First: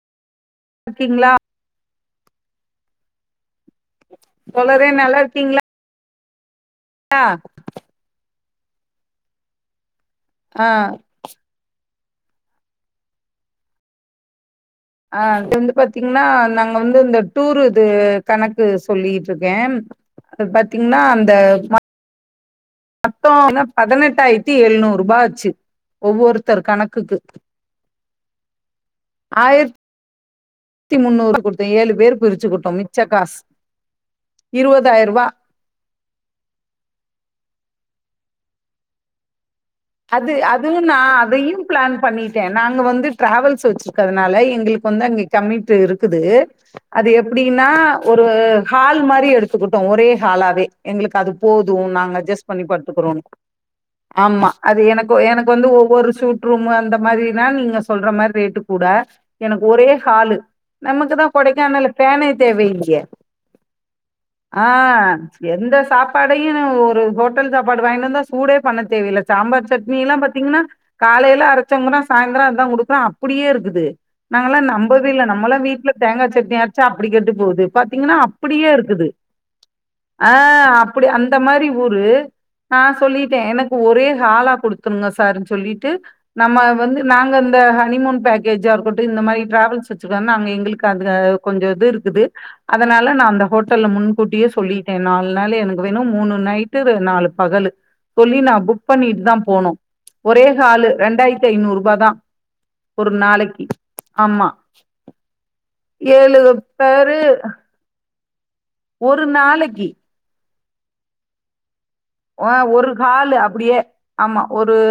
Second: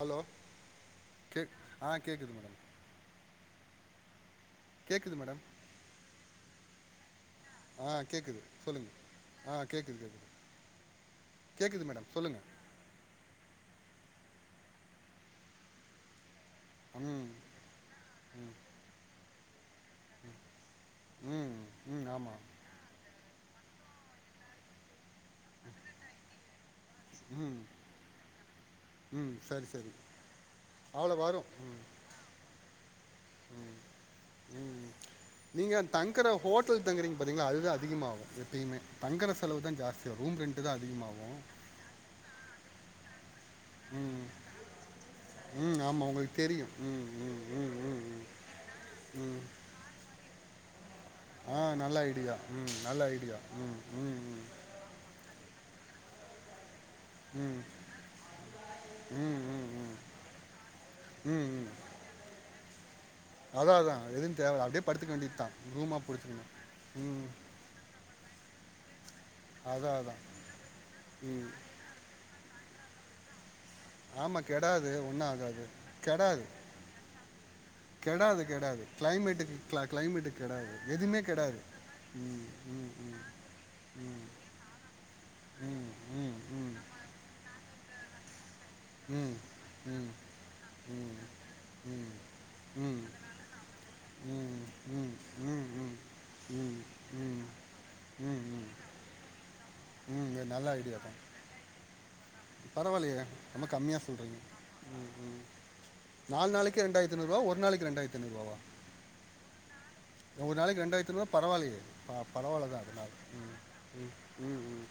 Hello இருக்கீங்களா கேக் ஆஹ் கேக்குது மேடம் தோழறே கேட்குது நல்லா மேடம் இருக்கீங்களா ஆஹ ஆஹ் கேக்குது சொல்லுங்க ஆஹ் கேக்குது ஆஹ் சொல்லுங்க ஆஹ் அது வந்து பாத்தீங்கன்னா நாங்க வந்து இந்த ம் டூர் இது ம் கணக்கு சொல்லி ட்ருக்கே அது பாத்தீங்ன்னா அந்த ம் ம ம் ஆமாம் மெத்தோ பதினெட்டாயிரத்தி எழுநூறு ரூபாச்சு ஒவ்வொருத்தரு கணக் குக்கு ம் ம் சரி சரி அவ்ளோ முன்னூறு வரு குடுத்தோ ஏழு பேர் பிரிச்சு குடுத்தோ மிச்ச காசு ம் இருபதாயிர ரூபா நீங்க தங்குற ஹோட்டல் தங்குறீங்க பாத்தீங்களா அதுதா அதிகமாவு எப்பயுமே தங்கரசு அது அதுவு நா அதையு பிளான் பண்ணிட்டே நாங்க வந்து டிராவல்ஸ் ம் ம் ஆமா உங்களுக்கு தெரியும் ம் ம் ம் ம் ம் ம் ஹாலாவே எங்களுக்கு அது ஆ போது நல்ல நாங்க ஐடியா அட்ஜஸ் பண்ணி ம் நல்ல படுத்துக்கிறோ ஐடியா ம் ம் ம் ஆமா எனக்கு வந்து ஒவ்வொரு சூட் ரூம் அந்த அந்த மாரி தா ம் நீங்க சொல்ற மாரி ரேட்டு கூட ம் எனக்கு ம் ஒரே ஹாலு நமக்கு தா ம் ம் ம் கொடைக்கானல்ல பேனே தேவையில்லியே அதான் அதான் எதுவும் தேவையில்ல ஆ அப்படியே படுத்துக்க வேண்டியது தான் எந்த ரூமாக சாப்பாடையு பிடிச்சிக்கணும் ஒரு ம் ஹோட்டல் சாப்பாடு வாய்ன்ட்டு வந்து சூடே பண்ணது தேவிலக் சாம்பார் அதான் சட்னி எல்லா அதான் பாத்தீங்கன்னா காலையில ம் அரைச்சவுங்க தா சாய்ந்தரோ அதா குடுப் இப்லா அப்படியேருக் இரு ஆமாம் நாங்கலா கெடாது நம்பவே இல்ல ஒன்றும் நம்மல்லா ஆகாது வீட்டுல தேங்கா கெடாது சட்னி அரச்சா அப்படி கெட்டு போவுது பாத்தீங்கன்னா கெடாது அப்படியே கெடாது இருக்குது கிளைமேட்டுக்கு கிளா ஆ கிளைமேட்டுக்கு கெடாது அப்படி எதுவுமே அந்த கெடாது மாரி ஒரு ம் ஆ ம் ம் சொல்லிட்டே எனக்கு ஒரே ம் ம் ஆளா குடுத்துருங்க சார்ன்னு ம் சொல்லிட்டு ம் நம்ம வந்து நாங்க அந்த ஹனிமூன் பேக் கேஜா இருக்குன்ட்டு இந்த ம் மாரி டிராவல்ஸ் ம் வச்சிருக்கறனா அங்க எங்களுக்கு ம் அத ஆ கொஞ்ச இது ம் இருக்குது ம் ம் அதனால நா அந்த ஹோட்டல மூன் கூட்டியே ம் ம் ம் ம் ம் ம் ம் இதா போனத்ரீசு ம் ஒரேஹாலா இரண்டாயிரத்தி ஐநூறு ரூபாய் இந்இ தா பரவால்ல யே கானஷத ரொம்ப கம்மியா சொல்றீங்க ஆமா. நாலு நாளைக்கு பேரு ரெண்டாயிரத்திூறு ரூபா ஒரு நாளைக்கு ரெண்டாயிரத்தி த்குவா ஒரு நாளைக்கி ஒர் நாளக்கு ரெண்டாயிரத்து ரூவாஈ பரவாயில்ல பரவியிகக்ங ஆ ஒரு ஹாலு அப்படியே ஆமா ம் ஒரு ம்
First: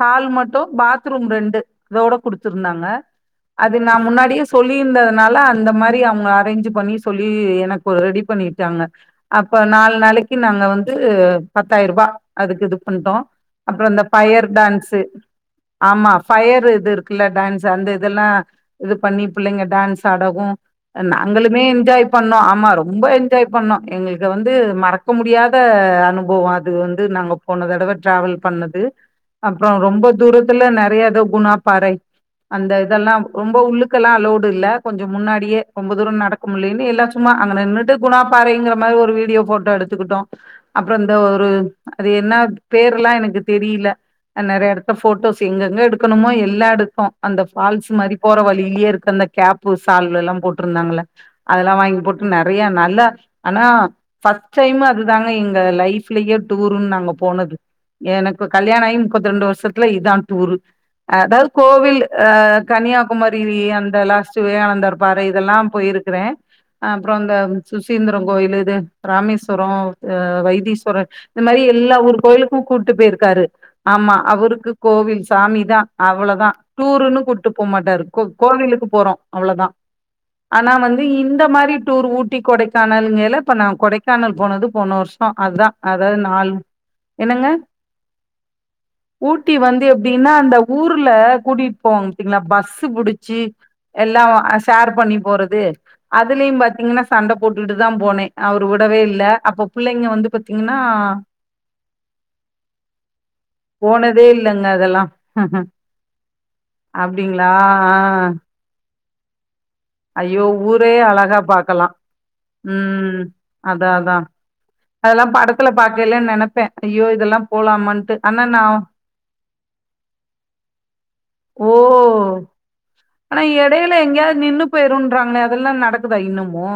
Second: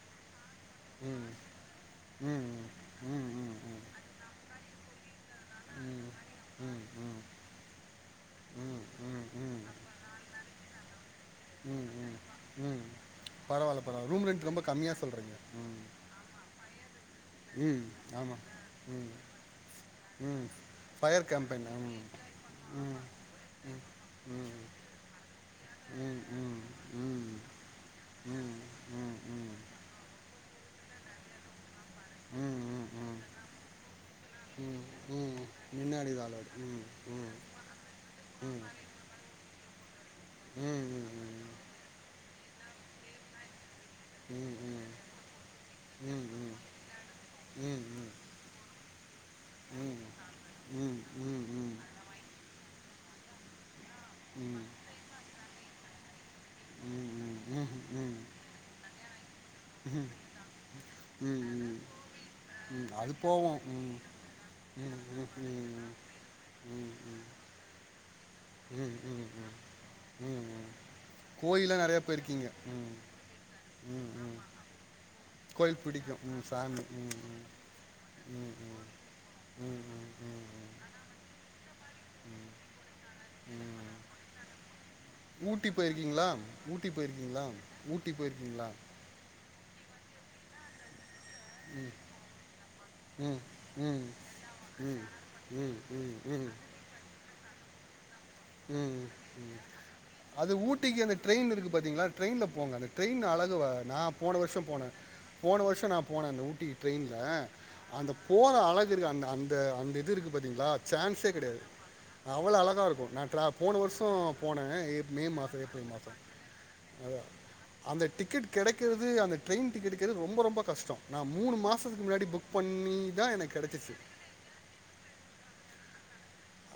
ஹால் மட் பாத்ரூம் ம் ரெண்டு இதோட ம் ம் குடுத்திருந்தாங்க ம் ம் அது ம் நா முன்னாடியே சொல் குளி இருந்ததுனால அந்த மாரி ம் அவு அரேஞ்ச் ம் ம் பண்ணி சொல்லி எனக் போ ரெடி பண்ணிட்டாங்க அப்ப ம் நாலு நாளைக்கு நாங்க வந்து ம் பத்தாயிரூபா ம் அதுக்கு இது ம் பண்ட்டோ பரவாயில்ல அப்புற இந்த பரவாயில்ல ரூம் பயர் ரெண்ட் ரொம்ப கம்மியாக டான்ஸு சொல்கிறீங்க ம் ஆமா ஃபயர் து இதுர் ஃபுல்லா டான்ஸ் ம் அந்த இதெல்லா ஆமாம் இது ம் பண்ணி பிள்ளைங்க டான்ஸ் ஆடவு ம் ஃபயர் நாங்களுமே கேம்பெயின் ம் என்ஜாய் பண்ணோ ஆமா ம் ரொம்ப என்ஜாய் பண்ணோ ம் எங்களுக்கு வந்து ம் மறக்க முடியாத ம் அனு ம் பவோ அது வந்து ம் ம் நாங்க போன தடவ டிராவல் ம் பண்ணது ம் அப்பறோ ரொம்ப தூரத்துல நெறையாது குணா பாறை அந்த ம் ம் இதெல்லா ம் ரொம்ப உள்ளுக்கெல்லா அலோடு இல்ல ம் கொஞ்சோ ம் முன்னாடியே ரொம்ப மின்னாடி தூரோ நடக்க தாளோடு ம் முடிலன்னு எல்லா சும்மா ம் அங்க நின்ட்டு குணா ம் பாறைங்கிற மாரி ஒரு வீடியோ போட் எடுத்துகிட்டோ ம் அப் ம் ம் ஒரு அது என்ன பேர்ல்லா எனக்கு தெரில ம் ஆ ம் நெறையா இடத்த ம் போட்டோஸ் எங்க எங்க ம் எடுக்கணுமோ எல்லா ம் எடுத்தோ அந்த ம் ம் பால்ஸ் மாரி போற வழியிலயே இருக்க அந்த கேப்பு ம் ம் சால் எல்லா ம் ம் ம் போட்ருந்தாங்கல்ல ம் அதெல்லா வாங்கி போட்டு நெறையா ந ல்ல ஆனா ஃபர்ஸ்ட் டைம் அதுதாங்க எங் க லைஃப் லயே டூருன்னு நாங்க போனது ம் எனக்கு கல்யாணாயி முப்பத்து ரெண்டு வருஷத்துல இதா டூர் ம் அதாவது ம் கோவில் ஆ ம் அது கன்னியாகுமரி போவோம் ம் அந்த லாஸ்ட் ம் விவேகானந்தர் பாறை ம் ம் ம் இதெல்லா ம் ம் போயிருக்கிறே அப்பறோ இந்த சுசீந் திரங்கோயில் இது ம் ம் ம் ம் ராமேஸ்வரோ ஆ வைதீஸ்வரர் இந்த மாரி கோயிலில் எல்லா நிறையா ஒரு போயிருக்கீங்க கோவிலுக்கு கூட்டு ம் போயிருக்காரு ம் ஆமா ம் அவருக்கு கோவில் சாமி தா கோயில் பிடிக்கும் ம் அவ்வளதா சாமி ம் டூர்ன்னு ம் கூட்டு போ மாட்டாரு ம் ம் கோவிலுக்கு போறோ அவ்ளதா ம் ம் ஆனா வந்து இந்த மாரி டூர் ஊட்டி கொடைக்கானல்ங்கேல இப்ப ம் நா ம் ம் கொடைக்கானல் போனது வருஷோ அதா ஊட்டி அதாவது போயிருக்கீங்களா நாலு ஊட்டி என்னங்க போயிருக்கீங்களா ஊட்டி போயிருக்கீங்களா ஊட்டி வந்து எப்டின்னா அந்த ஊர்ல கூட்டிட்டு போவாங்க பாத்தீங்களா பஸ் ம் பிடிச்சி ம் எல்லா ஷேர் ம் பண்ணி போறது ம் ம் ம் அதுலயு பாத்தீங்கன்னா சண்ட போட் விட்டுட்டு தா போனே அவரு விடவே ம் இல்ல ம். அப்ப புள்ளைங்க வந்து அது பாத்தீங்கன்னா ஊட்டிக்கி அந்த ட்ரெயின் இருக்கு பாத்தீங்களா ட்ரெயின்ல போங்க அந்த ட்ரெயின் அழக வ நா போனதே போன வருஷோ இல்லங்க போனே அதெல்லா போன வர்ஷோ நா போனே அங்க ஊட்டிக்கு ட்ரெயின்ல அப்டிங்களா ஆ அந்த போற அழகு இருக்க அந்த அந் த அந்த இது இருக்கு ஐயோ பாத்தீங்களா ஊரே சான்ஸே அழகா கெடையாது பாக்கலா அவ்ள அழகா இருக்கு நா ம் அதா அதா அதெல்லா மாதம் படத்துல ஏப்ரல் மாதம் பாக்கேல நெனப்பே ஐயோ இதெல்லா போலாமான்ட்டு ஆனா நா த ட்ரெயின் டிக்கெட் கெடைக்கது ரொம்ப ரொம்ப கஷ்டோ ஓ தான் ஆனா எனக்கு கிடச்சிச்சு எடையில எங்கயாவது நின்னு போயிருன்றாங்களே அதெல்லா நட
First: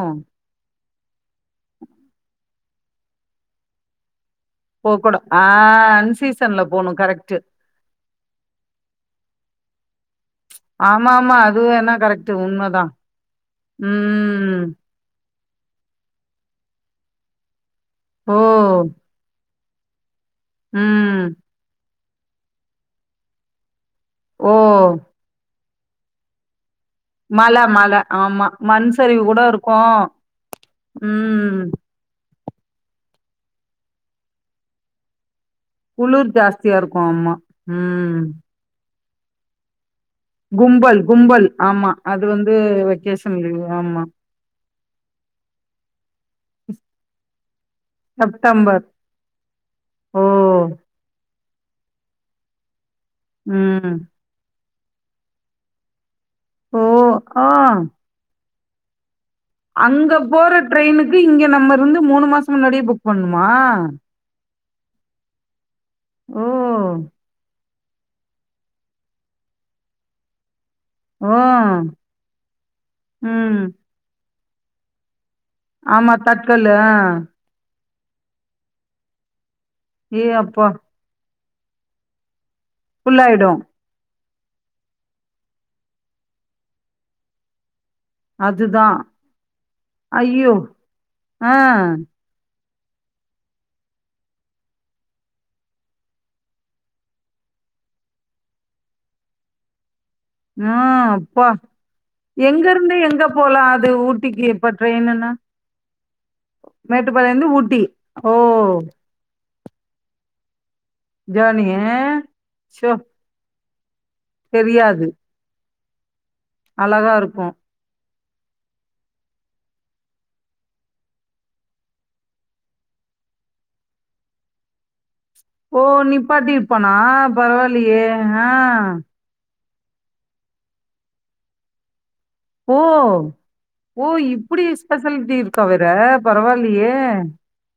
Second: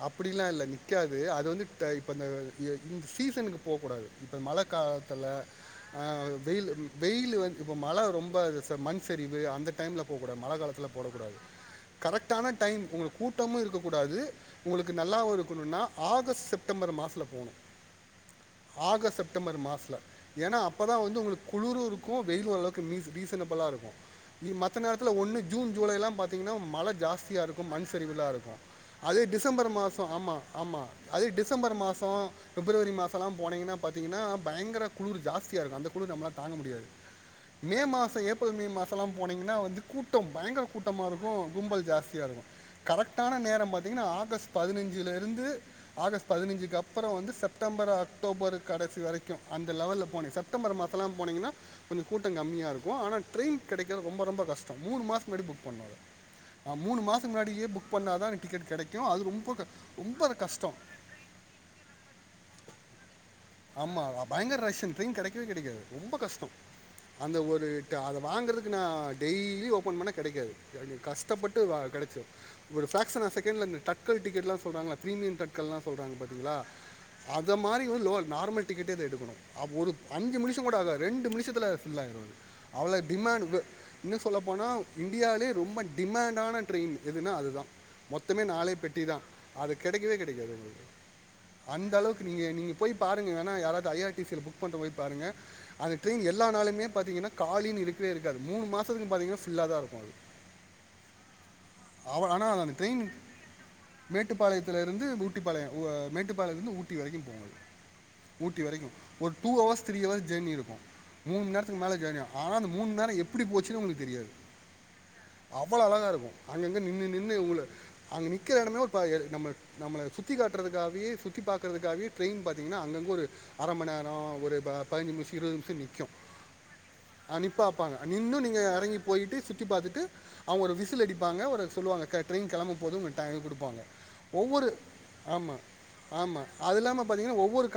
அப்படிலா இல்ல நிக்காது அது வந்து ட இப்ப இந்த ய இந்த சீசனுக்கு போ கூடாது இப்ப மழ போ கூட காலத்துல ஆ ஆ அன்சீசன்ல வெயில் போணு கரெக்ட் வெயில் வந்து இப்ப மழ ரொம்ப மண் சரிவு அந்த டைம்ல போக்கூடாது மழ காலத்துல ஆமா போடக் ஆமா கூடாது அது வேணா கரெக்ட் கரெக்டான உண்மதா டைம் உங்களுக்கு கூட்டமு இருக்க கூடாது ம் உங்களுக்கு நல்லாவு இருக்கணுனா ஆகஸ்ட் செப்டம்பர் மாசத்ல ஓ ஆகஸ் செப்டம்பர் மா ஸ்ல ஏனா அப்பதா வந்து ம் உங்களுக் குளுருர் கு வெயிலு அளவுக்கு மீஸ் மீசனபுளாருக்கு இ ஓ மத்த நேரத்துல ஒண்ணு ஜூன் ஜூலையெலா பாத்திங்னா மழ மழ மழ ஆமா அதே மண்சரிவுகு டிசம்பர் மாசோ ஆமா ஆமா அதே ம் டிசம்பர் மாசோ பிப்ரவரி மாசோலா போனெங்கனா பாத்திங்கனா பயங்கர குளுர் ஜாஸ் தியாருக்கு அந்த குளுர் நம்மளா குளிர் தாங்க ஜாஸ்தியா முடியாது இருக்கு ஆமா மே மாசோ ம் ஏப்ரல் மே மாஷ் லா போனெங்கனா வந்து கூட் கும்பல் கும்பல் ஆமா அது இருக்கும் வந்து வெக்கேஷன் லீவு ஆமா பதினஞ்சுல இருந்து ஆகஸ்ட் பதினஞ்சுக்கு அப்றொ வந்து செப் டம்பர் அக்டோபரு செப்டம்பர் கடைசி வரைக்கு அந்த லெவெல்ல ஓ போனே செப்டம்பர் மாசொலா போனிங்கனா கொஞ்ஜொ கூட்டொ கம்மியாருக் ஒ ஆனா ட்ரெயின் ம் கெடைக்கது ரொம்பொ ரொம்பொ கஷ் மூணு மாசக் முன்னாடி புக் பண்ணனு அத அ ஓ மூணு மாசக் ஆ முன்னாடியே புக் பண்ணாதா டிக்கெட் கெடைக் கு அது ரொம் அங்க போற ட்ரெயினுக்கு இங்க நம்ம இருந்து மூணு மாசோ முன்னாடியே புக் பண்ணும் ஆமா வ பயங்கர ரஷ் ட்ரெயின் கெடைக்கவே கெடைக்காது ரொம்பொ கஷ்டொ ஓ அந்த ஒரு டு அத வாங்றதுக்கு நா டெய்லி ஓப்பன் பண்ணா கெடைக்காது யானி கஷ்டப்பட்டு வா ஆ கெடச்சத் ஒரு ஃபேக்ஷனா ம் செகெண்ட்ல இந்த டக்கல் டிக்கெட்லாஸ் சொல்றாங்கள த்ரீமியம்கட் க்கல்லா ஆமா சொல்றாங்க பாத்திங்களா தட்கல்லு ஆ அத மாரி உ லோல் நார்மல் டிக்கெட்டெ அதெடுக்கணு அப் ஒரு ஏ அஞ்சு மிநிஷோ அப்பா கூட ஆகாது ரெண்டு மிநிஷத் த்துல ஃபுல்லாயிரு அது அவ்ளோ ஃபுல்லாயிடு டிமாண்ட்டுங்க இன்னுஸ் சொல்ல போனா இந்தியாலே ரொம்ப டிமாண்டான ட்ரெயின் எதுன்னா அதுதா மொத்தமே நாளே அதுதா பெட்டி தா அது கெடைக்கவே கெடைக்காது ஐயோ ஒங்களுக்கு ஆ அந்த அளவுக்கு நீங்க நீங் பாருங்க வேணா யாராது ஐ ஆர் டிசி ல புக்பண்றத போய் பாருங்க அந்த ட்ரெயின் எல்லா நாளுமே பாத்தீங்கன்னா காலின்னு இருக்கவே இருக்காது மூணு மாசதுக்கு பாத்தீங்கன்னா ஃபில்லாதா இருக்கு அது ஆஹ் அப்பா அவ ஆனால் எங்க அந்த இருந்து ட்ரெயின் எங்க போலா அது ஊட்டிக்கு இப்ப மேட்டுப்பாளையத்துலேருந்து ட்ரெயின்னா ஊட்டிப்பாளையம் ஊ- மேட்டுப்பாளையத்துலேருந்து ஊட்டி வரைக்கும் மேட்டுப்பாளையம் போகும் இருந்து அது ஊட்டி ஓ ஊட்டி வரைக்கு ஒரு two hours three hours journey இருக்கு மூணு ஜேர்னி நேரத்துக்கு மேலே ஜெர்யா ஆனா அந்த மூணு ஷோ நேரோ எப்டி போச் [unintelligible] தெரியாது அவ்ளோ அழகா இருக்கு அங்கங்க நின்னு அழகா நின்னு இருக்கு உங்கள அங்க நிக்கிற இடமே ஒரு பய நம்ம நம்மள சுத்தி காட்டுறதுக்காவே சுத்தி பக்குறதுக்காகவே ட்ரெயின் பண் திங்கனா அங்கங்க ஒரு அரமண் நேரோ ஒரு ப பதினஞ்சு நிமிசோ ஓ நிப்பாட்டி இருப்பானா ஆ, பரவாயிலியே ஆ சுத்தி பாத்துட்டு அவங்க ஒரு விசில் அடிப்பாங்க ஒரு சொல்லுவாங்க க ட்ரெயின் ஓ கிளம்ப போது உங்கள் டைம் கொடுப்பாங்க ஓ இப்டி ஒவ்வொரு ஸ்பெசலிட்டி ஆமாம் இருக்கா வேற பரவாயில்லியே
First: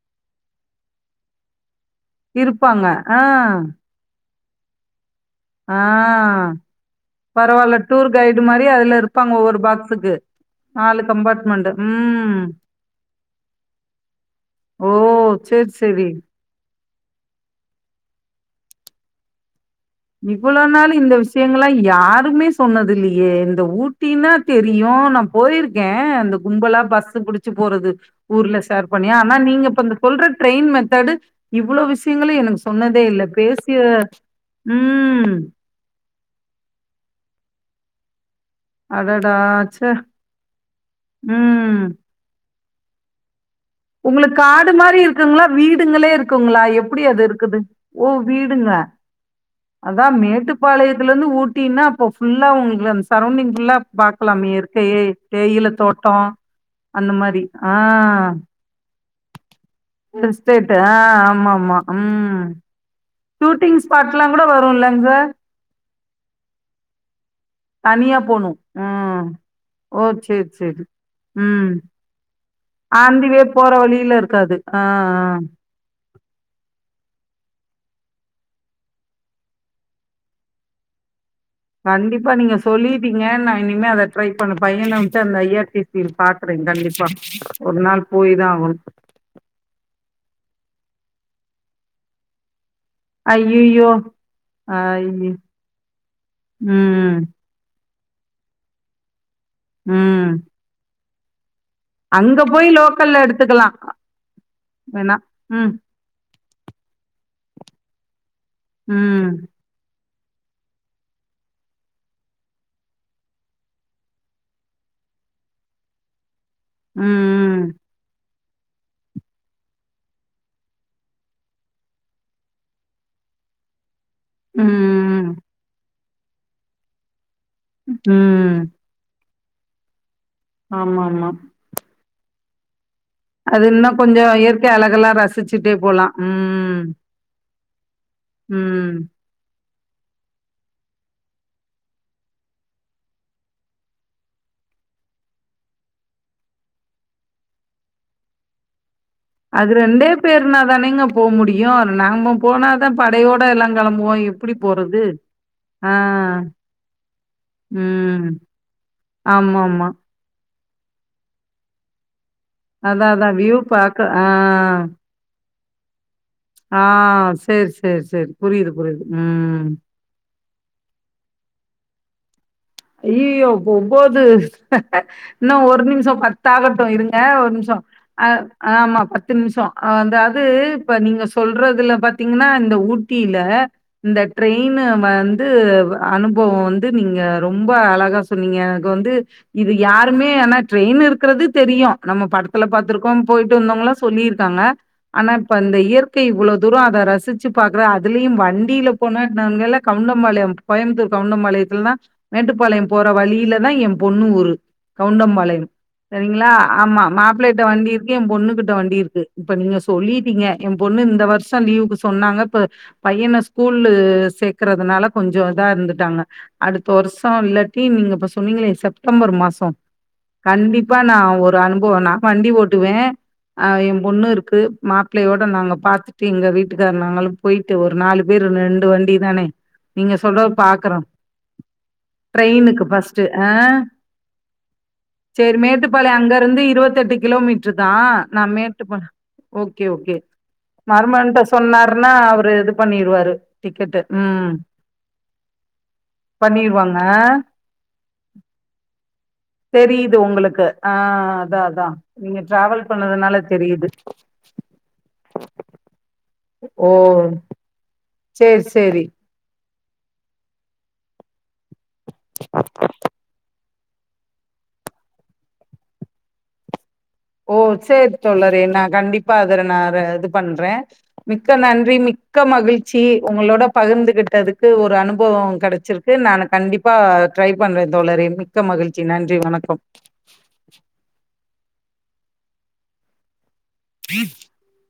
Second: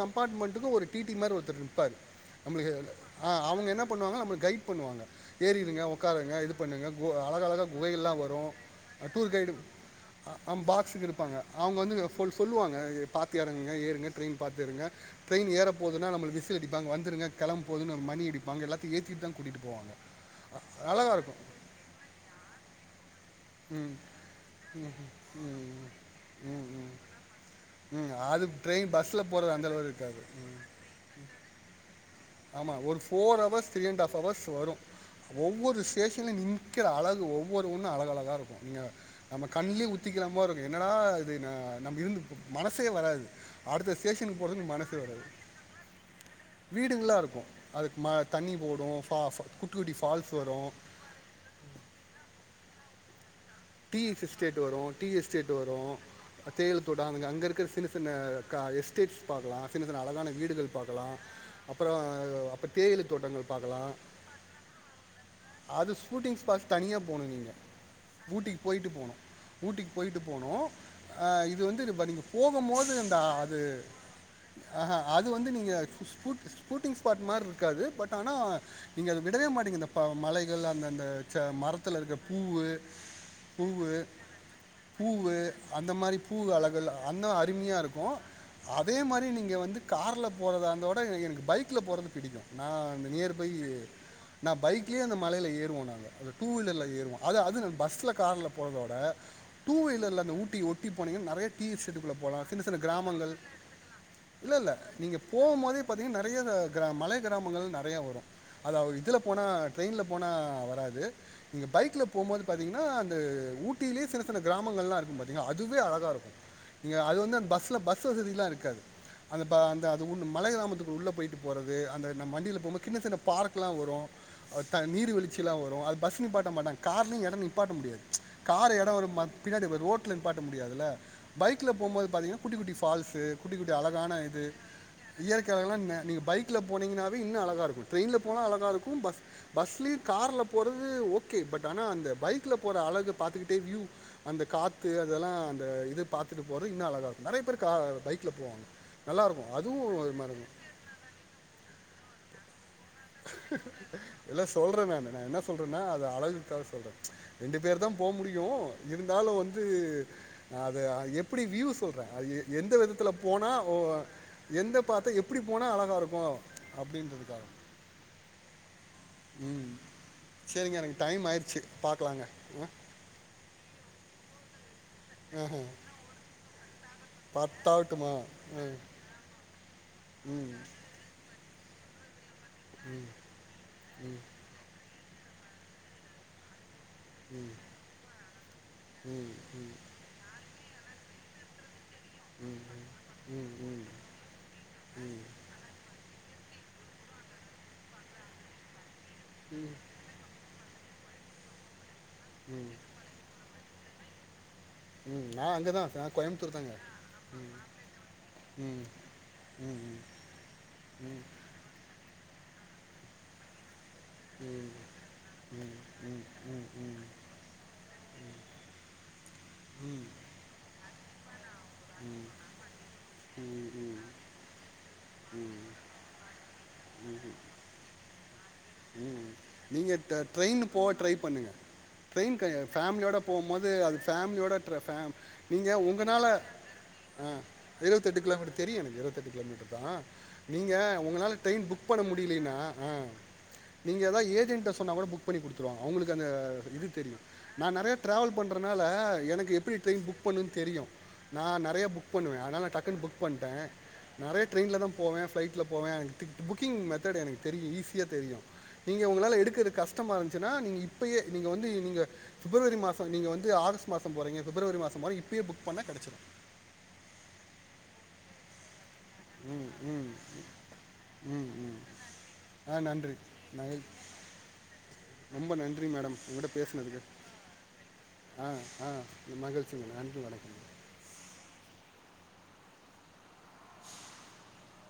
கம்பார்ட்மெண்டுகு ஒரு டிடி மாரி ஒருத்தர் இ பாரு இருப்பாங்க நம்மளுக் ஆ அ அவங்க என்ன பண்ணுவாங்க நம்மளுக் கைட் பண்ணுவாங்க ஏறிடுங்க உக்காருங்க ஆ இது பண்ணுங்க கு அழகழக பரவால்ல டூர் குகைகெல்லா வரு கைடு மாரி அதுல இருப்பாங்க டூர் கைடு ஒவ்வொரு பாக்ஸுக்கு அ அ நாலு பாக்சுக இருப்பாங்க கம்பார்ட்மெண்ட் அவங்க வந்து சொல் ம் சொல்லுவாங்க இது பாத்து எறங்குங்க ஏறுங்க ட்ரெயின் துருங்க ஓ ட்ரெயின் ஏற சேரி சேரி போதுனா நம்ளுக்கு விசில் அடிப்பங்க வந்துருங்க கெளம்ப போதுனு மணி இருப்பாங் எல்லத்தியு ஏத்திட்டு தா கூட்டிட்டு இவ்ளோ நாள் இந்த விஷயங்கள யாருமே சொன்னது இல்லியே த ம் ஊட்டினா தெரியு ம் நா ம் போயிருக்கே அந்த ம் ம் கும்பலா ம் பஸ் புடிச்சு போறது ம் அது ஊர்ல ட்ரெயின் ஷேர் பண்ணி பஸ்ஸில் ஆனா போகிறது நீங்கப்ப அளவு இந்த இருக்காது சொல்ற ட்ரெயின் மெத்தேடு இவ்ளோ விஷய ஆமா ஒரு four hours three and half hours வரு ம் ஒவ்வொரு ஸ்டேஷன்லயு நீக்கிற அழகு ஒவ் ன்னு ஒன்னு அழகழகா இருக்கு நீங்க அடடா நம்ம கண்ணிலியே ச்சே உத்திக்கல போல இருக்கு என்னடா இது ம் நம்ம இருந் மனசே வராது அடுத்த உங்களுக்கு ஸ்டேஷனுக்கு காடு போகிறதுக்கு மாரி மனசே வராது இருக்குங்களா வீடுங்களே இருக்குங்களா எப்டி வீடுங்களா அது இருக் இருக்கும் குது அதுக்கு ம ஓ தண்ணி வீடுங்க போடும் ஃபா ஃபா- குட்டி குட்டி அதா ஃபால்ஸ் வரும் மேட்டுப்பாளையத்துலருந்து ஊட்டினா அப்போ ஃபுல்லா உங்களுக்கு அந்த சரௌண்டிங் ஃபுல்லா டீ பாக்கலாமே சிஸ்டேட் வரோ இயற்கையே டீ எஸ்டேட் தேயில வரோ தோட்டோ தேயில தோட்ட அந்த அதுங்க மாரி அங்க இருக்கிற ஆ சின்ன சின்ன க எஸ் டேட்ஸ் பாக்கலா சின்ன சின்ன அழகான ஹில் வீடுகள் ஸ்டேட் ஆ பாக்கலா ஆமா ஆமா அப்றோ ம் அப் தேயில ஷூட்டிங் ஸ்பாட்லா கூட வருலங்க ச அது ஷூட்டிங் ஸ்பாட் தனியா போனோ நீங்க தனியா போணு ஊட்டிக்கு போயிட்டு போனோ ம் ஊட்டிக்கு ஓ போயிட்டு சேரி போனோ சேரி அ இது ம் வந்து இப்ப நீங் போகுபோது இந்த ஆந்திவே அது போற வழியில இருக்காது ஆ ஆஹ அது ஆ வந்து நீங்க ஷூ ஷூட்டிங் ஸ்பாட் மார் ருக்காது இருக்காது பட் ஆனா நீங்க அத விடவே மாட்டீங்க இந்த இப்ப மலைகள் அந்த அந்த ச மரத்தில இருக்கிற கண்டிப்பா நீங்க பூவு சொல்லிட்டீங்க நா இனிமே பூவு அத ட்ரை பண்ண பையன விட்டு பூவு அந்த ஐ ஆர் சி அந்த சி ல மாரி பூ பாக்குறே அலகள் கண்டிப்பா அன்னு ஒரு அரும்மிய நாள் இருக்கோ போய் தா ஆகணு அதே மாரி நீங்க வந்து கார்ல போறது அந்த வுட எனக்கு பைக்ல போறது பிடிக்கு நா இந்த நியர் பை ஐய்யய்யோ நா பைக் ஒட்லயே அந்த ஐ மலைல ஏறுவோ நாங்க ஒரு டூ வீலர்ல ஏறுவோ ம் அது அது பஸ்ல கார்ல போறதோட டூ வீலர்ல ம் அந்த ஊட்டி ஒட்டி போனீங்க நெறய டீ எஸ்டேட்க்குள்ள போலா அங்க சின்ன போய் சின்ன லோக்கல்ல கிராமங்கள் எடுத்துக்கலாம் இல்ல இல்ல வேணா நீங்க போகும் ம் போதே பாத்தீங்கன்னா நெறய நெறய கிரா மலை கிராமங்கள் நெறயா வரு அதாவது இதுல ம் போனா ட்ரெயின்ல போனா வராது நீங்க பைக்ல போம்போது பாத்தீங்கன்னா அந்த ஊட்டியிலேயே சின்ன சின்ன கிராமங்கள்லா இருக்கு பாத்தீங்களா அதுவே அழகா இருக்கு நீங்க அது வந்து அந்த ம் பஸ்ல பஸ் வசதில்லா இருக்கு இருக்காது அந்த பா அந்த அது உன் மலை கிராமத்துக்கு உள்ள போயிட்டு போறது அந்த நம் வண்டியில போம் போது கின்ன சின்ன பார்க்ல்லா வரு அ ம் தண் நீர் ம் வீ்ழ்ச்சில்லா வரு அது பஸ் நிப்பாட்ட மாட்டாங்க கார்லயு இட நிப்பாட்ட முடியாது ம் கார் இடோ ஒரு மத் பின்னாடி ஒரு ரோட் ட்ல நிப்பாட்ட முடியாதுல்ல ஆமா ஆமா பைக்ல போம்போது பாத்தீங்கன்னா குட்டி குட்டிஸ் ஃபால்ஸு குட்டி அது குட்டி இன்னும் அழகான கொஞ்சம் இது இயற்கை அழகெல்லாம் இயற்கை ரசிச்சுட்டே அழகலா நா போலாம் நீங்க பைக்ல ம் போனீங்கன்னாவே இன்னு அழகா இருக்கு ட்ரெயின்ல போனா அழகா இருக்கு ம் பஸ் பஸ்லயு கார்ல போறது ஓகே பட் ஆனா அந்த பைக்ல போற அழக பாத்துகிட்டே வியூ அந்த காத்து அதெல்லா அந்த இது பாத்துட்டு போறது இன்னு அழகா இருக்கும் நெறய பேர் கா பைக்ல போவாங்க நல்லாயிருக்கும் அது அதுவும் ரெண்டே ஒரு மாதிரி இருக்கும் பேருனா தானேங்க போ முடியும் நாம போனா இல்ல சொல்றே போறது நானு நா என்ன சொல்றேன்னா ஆ அது அழகுக்காக சொல்றே ரெண்டு பேர் தா போ ம் முடியு இருந்தாலு ஆமா வந்து ஆமா அது அ எப்டி வ்யூ சொல்ற அது எந்த விதத்துல அதான் அதான் போனா வியூ ஓ பாக்க ஆ எந்த பாத்த எப்டி போனா அழகா இருக்கு ஆ சேர்ஸ் சேர் சேர் புரியுது புரியுது ம் பாக்லாங்க ஐயையோ ஒம்போது இன்னோ ஆஹா. ஒரு நிமிசோ பத்தாகட்டு இருங்க ஒரு நிம்சோ பத்தாகட்டுமா ஆ ஆமா பத்து நிம்சோ அதாது ம் இப்ப நீங்க சொ சொல்றதுல பாத் தீங்கன்னா இந்த ஊட்டியில ம் இந்த ட்ரெயினு ப வந்து அனுபவொ வந்து நீங் ரொம்ப அழகா சொன்னீங்க எனக்கு ம் வந்து ம் இது ம் யாருமே ஆனா ட்ரெயினு இருக்குறது தெரியு நம்ம ம் படத்துல பாத்துருக்கோம் ம் போயிட்டு ம் வந்தவங்கல்லா சொல்லியிருக்காங்க ம் ஆனா இப்ப இந்த இயற் கை இவ்வளோ தூரொ அத ரசிச்சி பாக்குற அதுலயும் வண்டியில போனா ம் நாங்கல்லா கௌண்டம்பாளையம் கோயம்த்தூர் கௌண்டம் பாளையத்லதா ம் மேட்டுப்பாளையம் போற வழியிலதா ஏம் பொண்ணு ஊரு ம் நான் கௌண்டம்பாளையம் அங்கே தான் நான் சரிங்ளா கோயம்புத்தூர் தாங்க ஆமா மாப்பிளைட்ட வண்டி இருக்கு என் பொண்ணு கிட்ட ம் வண்டி இருக்கு இப்ப நீங்க ம் சொல்லிட்டீங்க ஏம் பொண்ணு ம் இந்த வர்ஷொ லீவுக்கு சொன்னாங்க பு பையன ஸ்கூ கூலு ம் ம் சேக்குறதுனால கொஞ்சொ இதா இருந்துட்டாங்க அடுத் த வர்ஷொ இல்லாட்டி நீங்க இப்ப சொன்னீங்களே செப்டம்பர் மாசொ கண்டிப் பா நா ஒ ரு அனுபவொ நா வண்டி ஓட்டுவே ஏம் பொண்ணு இருக்கு மாப்ளையோட நாங்க பாத்துட்டு இங்க வீட்டுக்காரு நாங்கலா போயிட்டு ஒரு நாலு பேரு ரெண்டு வண்டி தானே நீங்கள் நீங்க சொல்றத ட்ரெயின் போக பாக்குறோ ட்ரை பண்ணுங்கள் ட்ரெயின் க ட்ரெயினுக்கு ஃபேம்லியோட ஃபஸ்ட்டு போம் ஆ போது அது ஃபேம்லியோட ட்ர ஃபேம் சேரி நீங்க மேட்டுப்பாளையம் உங்கனால அங்க இருந்து இருவத்தெட்டு ஆ கிலோமீட்டர் தா இருவத்தெட்டு நா கிலோமீட்டு தெரியு எனக்கு மேட்டுப்பாளையம் இருபத்தெட்டு ஓகே கிலோமீட்டர்தா ஓகே நீங்க உங்கனால மருமகன்ட்ட ட்ரெயின் புக் பண்ண சொன்னாருன்னா அவரு முடியலீனா இது ஆ பண்ணிருவாரு நீங்க டிக்கெட்டு எதா ம் ஏஜெண்ட்ட சொன்னாக் கூட புக் பண்ணி குடுத்ருவாங்க அவ்ங்களுக் கு அந்த இது பண்ணிருவாங்க தெரியு நா நறைய ட்ராவல் பண்றனாலா எனக்கு எப்டி ட்ரெயின் தெரியுது புக் பண்ணுன் உங்களுக்கு தெரியு ஆ நா அதா நறைய அதா புக் பண்ணுவே நீங்க அனால டிராவல் டக்குனு புக் பண்ணதுனால பண்ட்ட தெரியுது நறைய ட்ரெயின்லதா போவே ஃப்லைட்ல போவே அ புக்கிங் ஓ மெதேட் எனக்கு தெரியு ஈஸி தெரியு சேரி நீங்க சேரி உங்களால எடுக்க கஷ்டமா இருந்துச்சுன்னா நீங்க இப்பயே நீங்க வந்து நீங்க பிப்ரவரி மாசோ நீங்க வந்து ஆகஸ்ட் மாசோ போறீங்க பிப்ரவரி மாசமா இப்பயே புக் பண்ண கிடச்சிடு ஓ சேர் தோழரே நா கண்டிப்பா அதற ம் நா ம் இது பண்ற மிக்க ம் ம் நன்றி மிக்க ஆ மகிழ்ச்சி நன்றி உங்களோட நகை பகிர்ந்துகிட்டதுக்கு ஒரு அனுபவோ ரொம்ப நன்றி கிடைச்சிருக்கு மேடம் நா உங்கள்கிட்ட கண்டிப்பா பேசுனதுக்கு ட்ரை பண்ற தோழரே ஆ மிக்க ஆ மகிழ்ச்சி நன்றி வணக்கம் மகிழ்ச்சிங்க நன்றி வணக்கம் ின் [inaudible]